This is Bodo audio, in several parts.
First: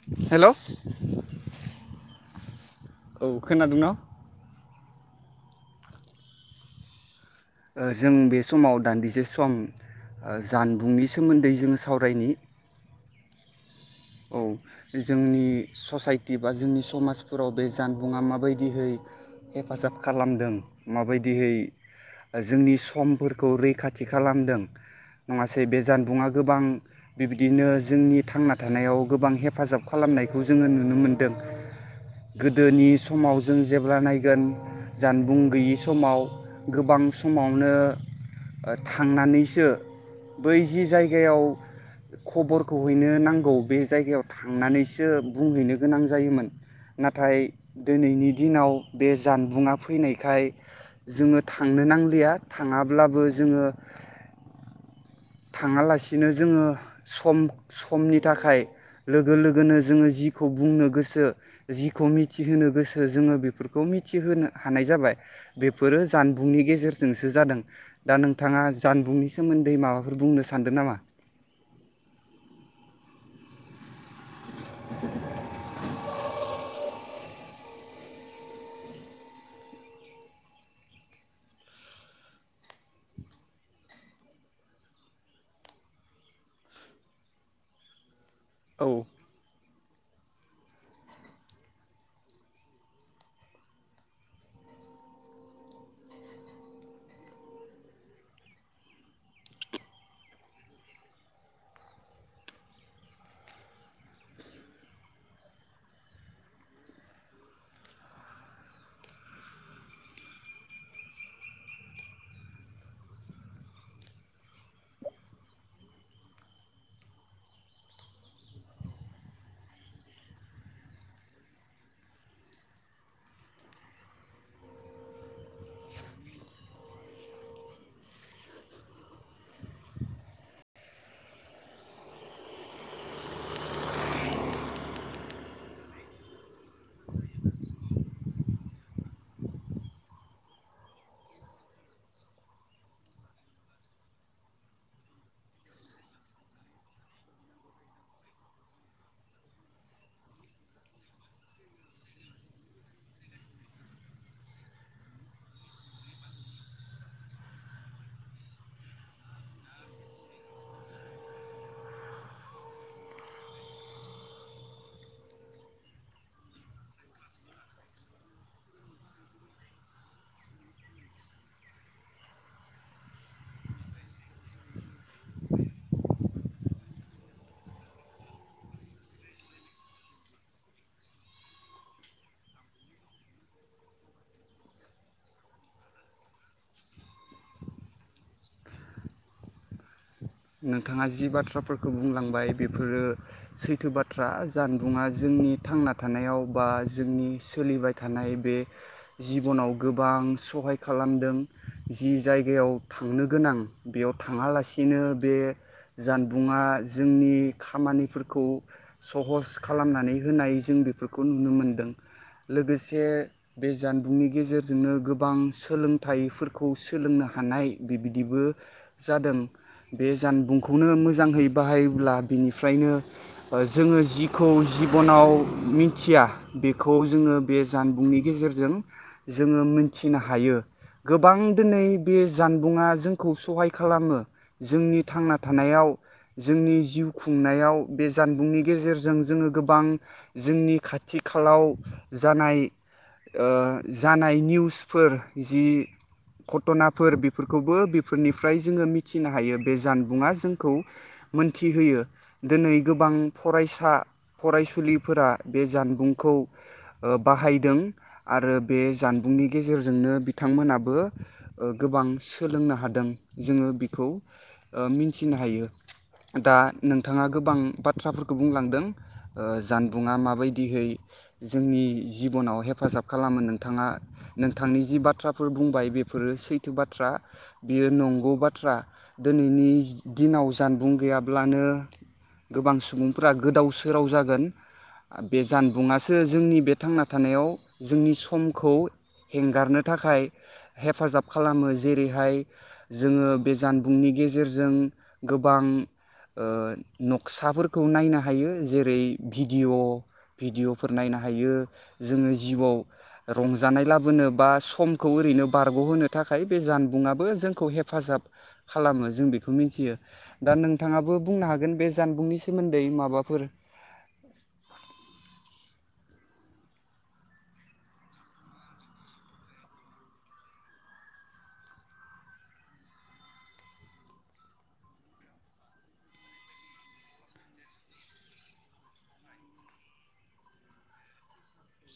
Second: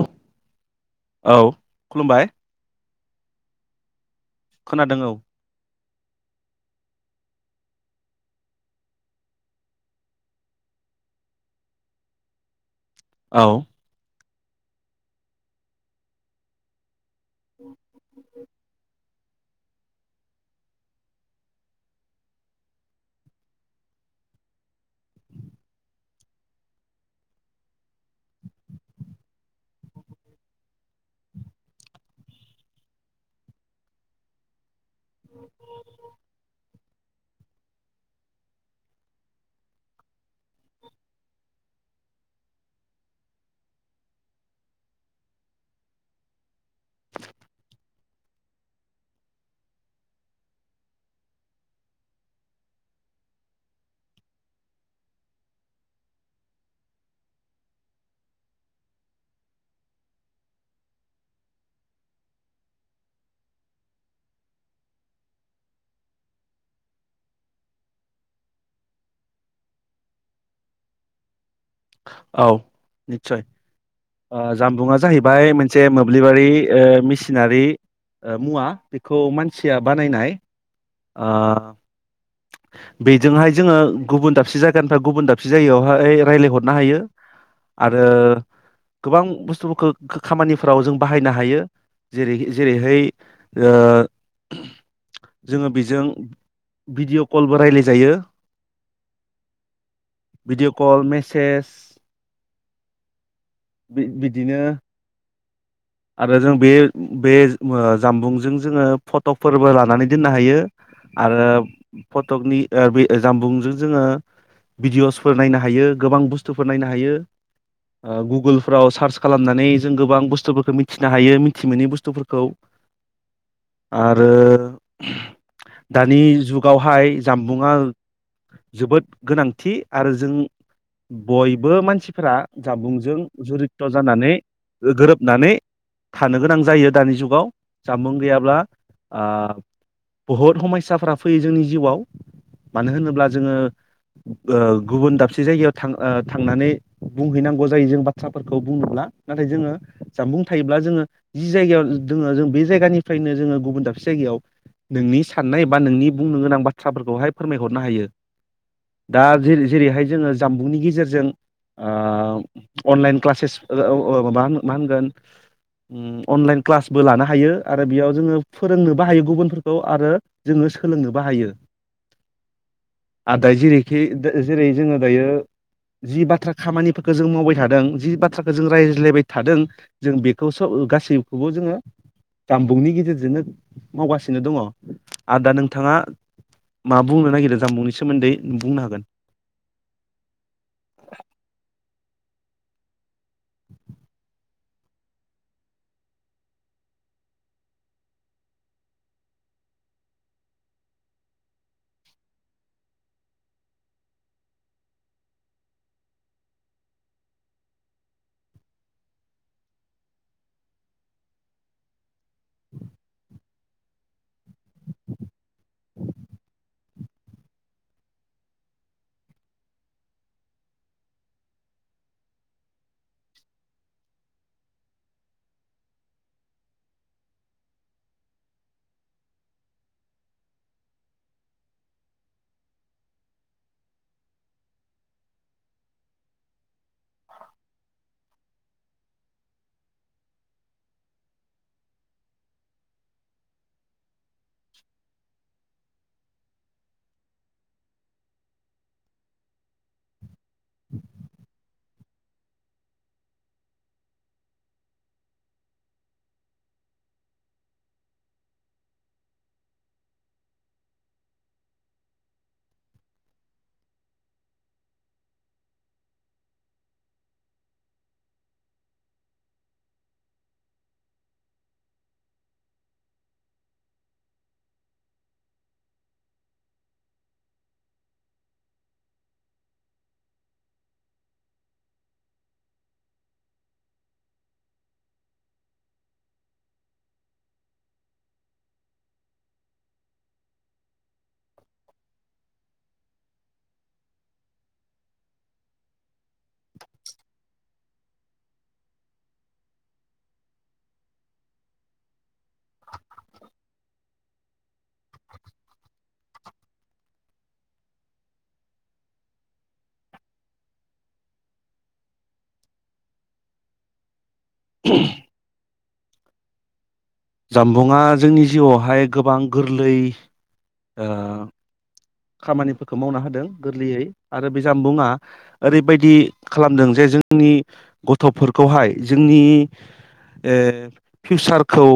अ हेल' औ औ खुलुमबाय औ खोनादों न' खोनादों औ ओ जों बे समाव दान्दिसे सम जानबुंनि सोमोन्दै जोङो सावरायनि औ औ जोंनि ससाइटि बा जोंनि समाज फोराव बे जानबुं आ माबायदि दिहै हेफाजाब खालामदों माबायदिहै जोंनि समफोरखौ रैखाथि खालामदों नङासै बे जानबुङा गोबां बिबदिनो जोंनि थांना थानायाव गोबां हेफाजाब खालामनायखौ जोङो नुनो मोनदों गोदोनि समाव जों जेब्ला नायगोन जानबुं गैयि समाव गोबां समावनो थांनानैसो बै जि जायगायाव खबरखौ हैनो नां औ बे जायगायाव थांनानैसो बुंहैनो गोनां जायोमोन नाथाय दोनैनि दिनाव बे जानबुंआ फैनायखाय जोङो थांनो नांलिया थाङाब्लाबो जोङो थाङालासिनो जोङो सम समनि थाखाय लोगो लोगोनो जोङो जिखौ बुंनो गोसो जिखौ मिथिहोनो गोसो जोङो बेफोरखौ मिथिहो हानाय जाबाय बेफोरो जानबुंनि गेजेरजोंसो जादों दा नोंथाङा जानबुंनि सोमोन्दै माबा फोर बुंनो सानदों नामा औ निस्सय ओ जामबुंआ जाहैबाय मोनसे मोब्लिबारि ओ मेसिनारि मुवा बेखौ मानसिया बानायनाय ओ बेजोंहाय जोङो गुबुन दाबसे जायगानिफ्राय गुबुन दाबसे जायगायावहाय रायज्लायहरनो हायो आरो औ गोबां बुस्थुफोरखौ खामानिफ्राव जों बाहायनो हायो जेरै जेरैहाय ओ जोङो बिजों भिडिअ कलबो रायलाय जायो भिडिअ' कल मेसेज बि बिदिनो आरो जों बे बे जानबुंजों जोङो फटकफोरबो लानानै दोननो हायो आरो फटकनि ओ बे जानबुंजों जोङो भिडिअ'सफोर नायनो हायो गोबां बुस्थुफोर नायनो हायो ओ गुगोलफ्राव सार्च खालामनानै जों गोबां बुस्थुफोर खो मिथिनो हायो मिथि मोनोनि बुस्थुफोरखौ आरो दानि जुगावहाय जामबुंआ जोबोद गोनांथि आरो जों बयबो मानसिफोरा जामबुंजों जरिथ' जानानै गोरोबनानै थानो गोनां जायो दानि जुगाव जानबुं गैयाब्ला ओ बहुद हमस्साफ्रा फैयो जोंनि जिउआव मानो होनोब्ला जोङो ओ गुबुन दाबसे जायगायाव थां ओ थांनानै बुंहैनांगौ जायो जों बाथ्राफोरखौ बुंनोब्ला नाथाय जोङो जानबुं थायोब्ला जोङो जि जायगायाव दोङो जों बे जायगानिफ्रायनो जोङो गुबुन दाबसे जायगायाव नोंनि साननाय बा नोंनि बुंनो गोनां बाथ्राफोरखौहाय फोरमायहरनो हायो दा जे जेरैहाय जोङो जामबुंनि गेजेरजों अनलाइन क्लासेस ओ औ ओ माबा मा होनगोन उम अनलाइन क्लासबो लानो हायो आरो बेयाव जोङो फोरोंनोबो हायो गुबुनफोरखौ आरो जोङो सोलोंनोबो हायो आरो दायो जेरैखि जेरै जोङो दायो जि बाथ्रा खामानिफोरखौ जों मावबाय थादों जि बाथ्राखौ जों रायज्लायबाय थादों जों बेखौ स गासैखौबो जोङो जामबुंनि गेजेरजोंनो मावगासिनो दङ आर दा नोंथाङा मा बुंनो नागिरो जामबुंनि सोमोन्दै बुंनो हागोन नोंथाङा जि बाथ्राफोर खौ बुंलांबाय बेफोरो सैथो बाथ्रा जानबुङा जोंनि थांना थानायाव बा जोंनि सोलिबाय थानाय बे जिबनाव गोबां सहाय खालामदों जि जायगायाव थांनो गोनां बेयाव थाङालासिनो बे जानबुंङा जोंनि खामानिफोरखौ सहस खालामनानै होनाय जों बेफोरखौ नुनो मोनदों लोगोसे बे जानबुंनि गेजेरजोंनो गोबां सोलोंथाइफोरखौ सोलोंनो हानाय बेबिदिबो जादों बे जानबुंखौनो मोजाङै बाहायोब्ला बिनिफ्रायनो ओ जोङो जिखौ जिबनाव मिथिया बेखौ जोङो बे जानबुंनि गेजेरजों जोङो मोनथिनो हायो गोबां दिनै बे जानबुंङा जोंखौ सहाय खालामो जोंनि थांना थानायाव जोंनि जिउ खुंनायाव बे जानबुंनि गेजेरजों जोङो गोबां जोंनि खाथि खालाव जानाय ओ जानाय निउसफोर जि घटनाफोर बेफोरखौबो बेफोरनिफ्राय जोङो मिथि थिनो हायो बे जानबुंआ जों खौ मोनथिहोयो दिनै गोबां फरायसा फरायसुलिफोरा बे जानबुंखौ बाहायदों आरो बे जानबुंनि गेजेरजोंनो बिथांमोनाबो ओ गोबां सोलोंनो हादों जोङो बि खौ ओ मिनथिनो हायो दा नोंथाङा गोबां बाथ्राफोरखौ बुंलांदों ओ जानबुंङा माबायदिहै जोंनि जिबनाव हेफाजाब खालामो नोंथाङा नोंथांनि जि बाथ्राफोर बुंबाय बेफोरो सैथो बाथ्रा बेयो नंगौ बाथ्रा दोनैनि दिनाव जानबुं गैयाब्लानो गोबां सुबुंफ्रा गोदाव सोराव जागोन आ बे जानबुंङासो जोंनि बे थांना थानायाव जोंनि समखौ हेंगारनो थाखाय हेफाजाब खालामो जेरैहाय जोङो बे जानबुंनि गेजेरजों गोबां ओ नक्साफोरखौ नायनो हायो जेरै भिडिय' भिडिय'फोर नायनो हायो जोङो जिउआव रंजानाय लाबोनो बा समखौ ओरैनो बारग'होनो थाखाय बे जानबुंङाबो जोंखौ हेफाजाब खालामो जों बेखौ मिथियो दा नोंथाङाबो बुंनो हागोन बे जानबुंनि सोमोन्दै माबाफोर [inaudible] जामबुंआ जोंनि जिउआवहाय गोबां गोरलै ओ खामानिफोरखौ मावना होदों गोरलैयै आरो बे जामबुंया ओरैबायदि खालामदों जे जोंनि गथफोरखौहाय जोंनि ओ फिउसारखौ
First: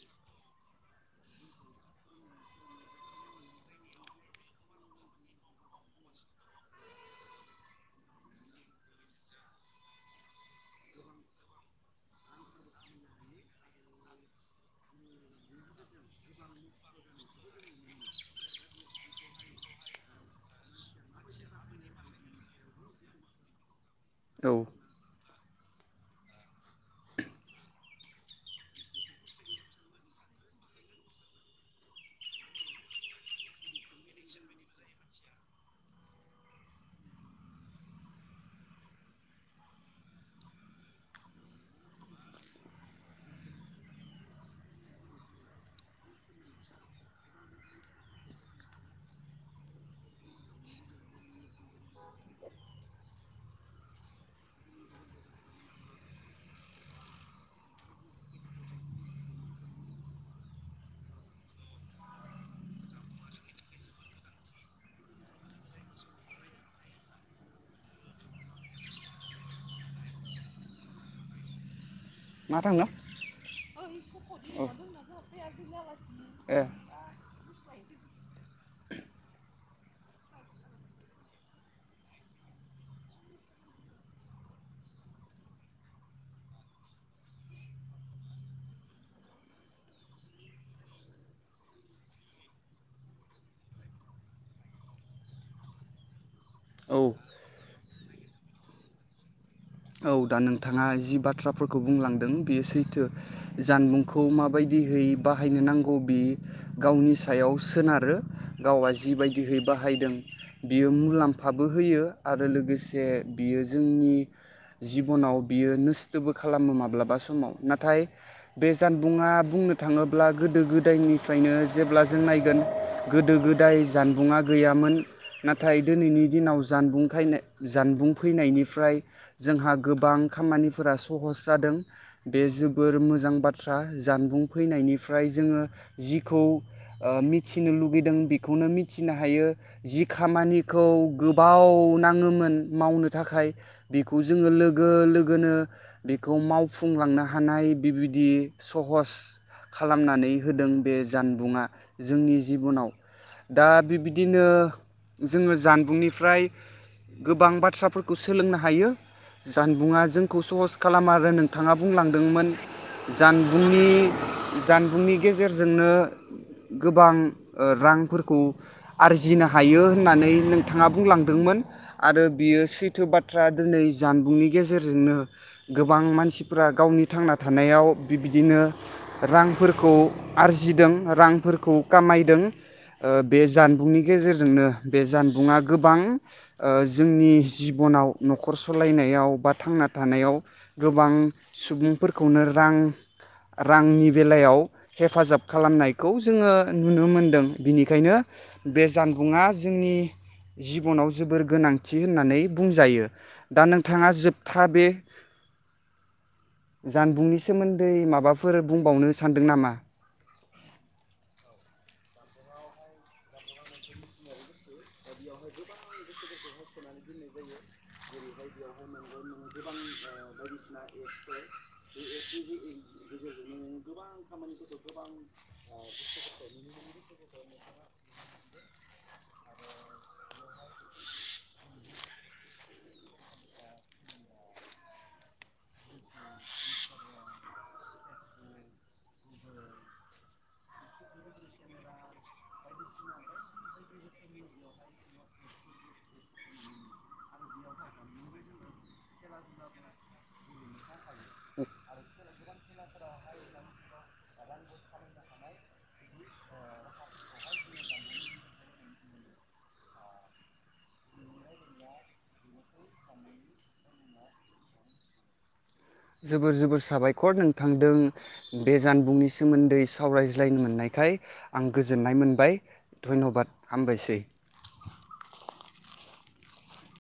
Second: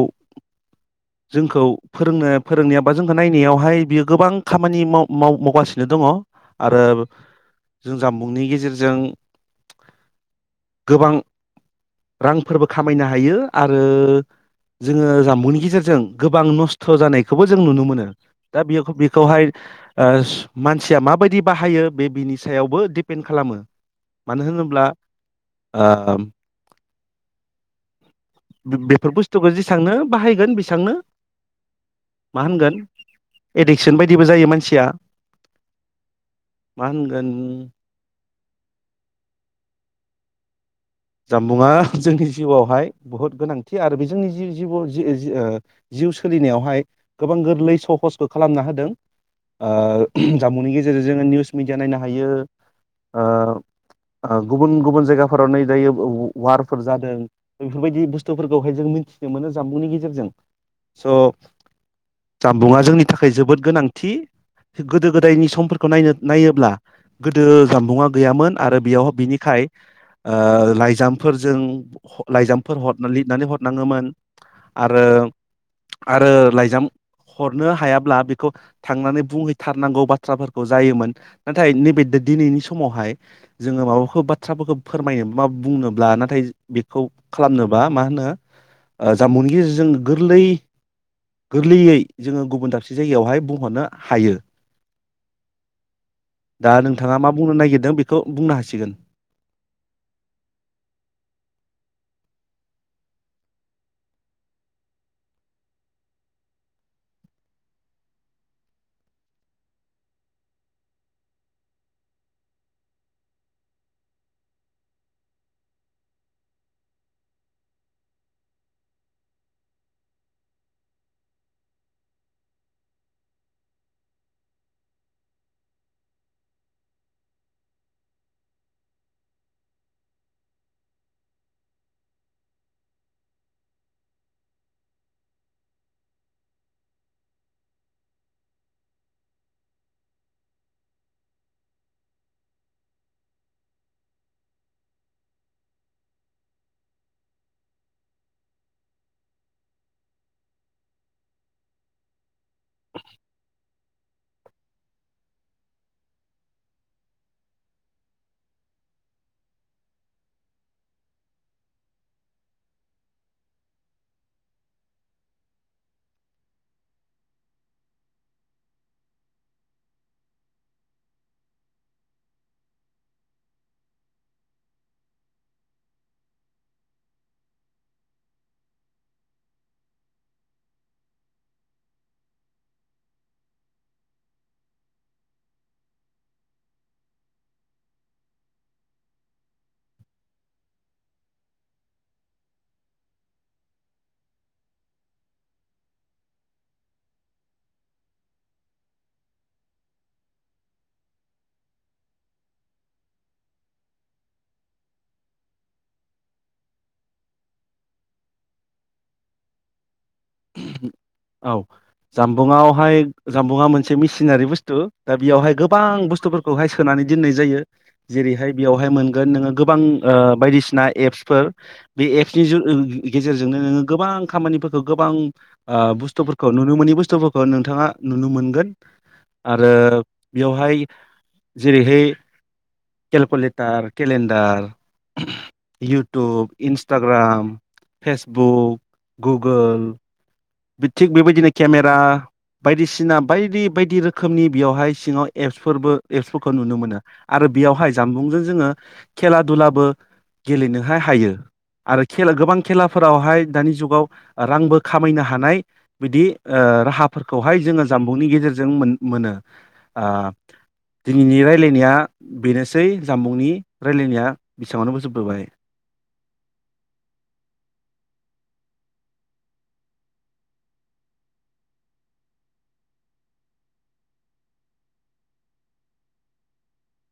जोंखौ फोरोंनो फोरोंनायाव बा जोंखौ नायनायावहाय बियो गोबां खामानि माव मावगासिनो दङ आरो जों जामबुंनि गेजेरजों गोबां रांफोरबो खामायनो हायो आरो जोङो जामबुंनि गेजेरजों जों गोबां नस्थ जानायखौबो नुनो मोनो दा बेखौहाय ओ मानसिया मा बायदि बाहायो बे बेनि सायावबो दिपेन खालामो मानो औ होनोबा बेफोर ओ बे बेफोर बुसतुखौ जेसांनो बाहायगोन इसांनो मा होनगोन एडिकसन बायदिबो जायो मानसिया मा होनगोन जामबुंया जोंनि जिउआवहाय बुहुद गोनांथि आरो बे जोंनि जि जि जिउ सोलिनायावहाय गोबां गोरलै सहसखौ खालामना होदों ओ जामबुंनि गेजेरजों जो निउस मिडिया नायनो हायो गुबुन गुबुन जायगाफोराव नै दायो व वारफोर जादों बेफोरबायदि बुस्थुफोरखौहाय जों मिथिनो मोनो जानबुंनि गेजेरजों स जानबुङा जोंनि थाखाय जोबोद गोनांथि गोदो गोदायनि समफोरखौ नायनो नायोब्ला गोदो जानबुङा गैयामोन आरो बेयावहाय बिनिखाय एगजामफोरजों मा लाइजामफोर थांनो हर लिरनानै हरनाङोमोन आरो आरो ए लाइजाम हरनो हायाब्ला बेखौ थांनानै बुंहैथारनांगौ बाथ बाथ्राफोरखौ जायोमोन नाथाय नैबे दिनैनि समावहाय जोङो माबाफोर बाथ्राफोरखौ फोरमायनो मा बुंनोब्ला नाथाय बेखौ खालामनोबा मा होनो जाबुंनि गेजेरजों गोरलै गोरलैयै जोङो गुबुन दाबसे जायगायावहाय बुंहरनो हायो दा नोंथाङा मा बुंनो नागिरदों खौ बुंनो हासिगोन औ दा नोंथाङा जि बाथ्राफोरखौ बुंलांदों बियो सैथो जानबुंखौ माबायदिहै बाहायनो नांगौ बि गावनि सायाव सोनारो गावआ जिबायदिहै बाहायदों बियो मुलाम्फाबो होयो आरो लोगोसे बियो जोंनि जिबनाव बियो नस्थोबो खालामो माब्लाबा समाव नाथाय बे जानबुङा बुंनो थाङोब्ला गोदो गोदायनिफ्रायनो जेब्ला जों नायगोन गोदो गोदाय जानबुंङा गैयामोन नाथाय दिनैनि दिनाव जानबुं खायनाय जानबुं फैनायनिफ्राय जोंहा गोबां खामानिफोरा सहस जादों बे जोबोर मोजां बाथ्रा जानबुं फैनायनिफ्राय जोङो जिखौ ओ मिथिनो लुगैदों बेखौनो मिथिनो हायो जि खामानिखौ गोबाव नाङोमोन मावनो थाखाय बेखौ जोङो लोगो लोगोनो बेखौ मावफुंलांनो हानाय बिबायदि सहस खालामनानै होदों बे जानबुंङा जोंनि जिबनाव दा बिबायदिनो जोङो जानबुंनिफ्राय गोबां बाथ्राफोरखौ सोलोंनो ह हायो जानबुंङा जोंखौ सहस खालाम आरो नोंथाङा बुंलांदोंमोननि जानबुंनि जानबुंनि गेजेरजोंनो गोबां रांफोरखौ आरजिनो हायो होननानै नोंथाङा बुंलांदोंमोन आरो बियो सैथो बाथ बाथ्रा दिनै जानबुंनि गेजेरजोंनो गोबां मानसिफोरा गावनि थांना थानायाव बिबायदिनो रांफोरखौ आरजिदों रांफोरखौ खामायदों बे जानबुंनि गेजेरजोंनो बे जानबुंङा गोबां ओ जोंनि जिबनाव नखर सालायनायाव बा थांना थानायाव गोबां सुबुंफोरखौनो रां रांनि बेलायाव हेफाजाब खालामनायखौ जोङो नुनो मोनदों बिनिखायनो बे जानबुंङा जोंनि जिबनाव जोबोर गोनांथि होननानै बुंजायो दा नोंथाङा जोबथा बे जानबुंनि सोमोन्दै माबाफोर बुंबावनो सानदों नामा औ जामबुंङावहाय जामबुङा मोनसे मेसिनारि बुस्थु दा बेयावहाय गोबां बुस्थुफोरखौहाय सोनानै दोननाय जायो जेरैहाय बेयावहाय मोनगोन नोङो गोबां बायदिसिना एप्सफोर बे एपसनि [unintelligible] गेजेरजोंनो नोङो गोबां खामानिफोरखौ गोबां ओ बुस्थुफोरखौ नुनो मोनोनि बुस्थुफोर खौ नोंथाङा नुनो मोनगोन आरो बेयावहाय जेरैहाय calculator calendar YouTube Instagram Facebook गुग गुगोल थिग बेबायदिनो केमेरा बायदिसिना बायदि बायदि रोखोमनि बेयावहाय सिङाव एप्सफोरबो एप्सफोरखौ नुनो मोनो आरो बेयावहाय जानबुंजों जोङो खेला दुलाबो गेलेनोहाय हायो आरो खे गोबां खेलाफोरावहाय दानि जुगाव रांबो खामायनो हायो थानाय बिदि राहाफोरखौहाय जोङो जामबुंनि गेजेरजों मोन मोनो दिनैनि रायलायनाया बेनोसै जामबुंनि रायलायनाया बेसेबावनो बोजोबबोबाय जोबोर जोबोर साबायखर नोंथांदों बे जानबुंनि सोमोन्दै सावरायज्लायनो मोननायखाय आं गोजोननाय मोनबाय धन्यबाद हामबायसै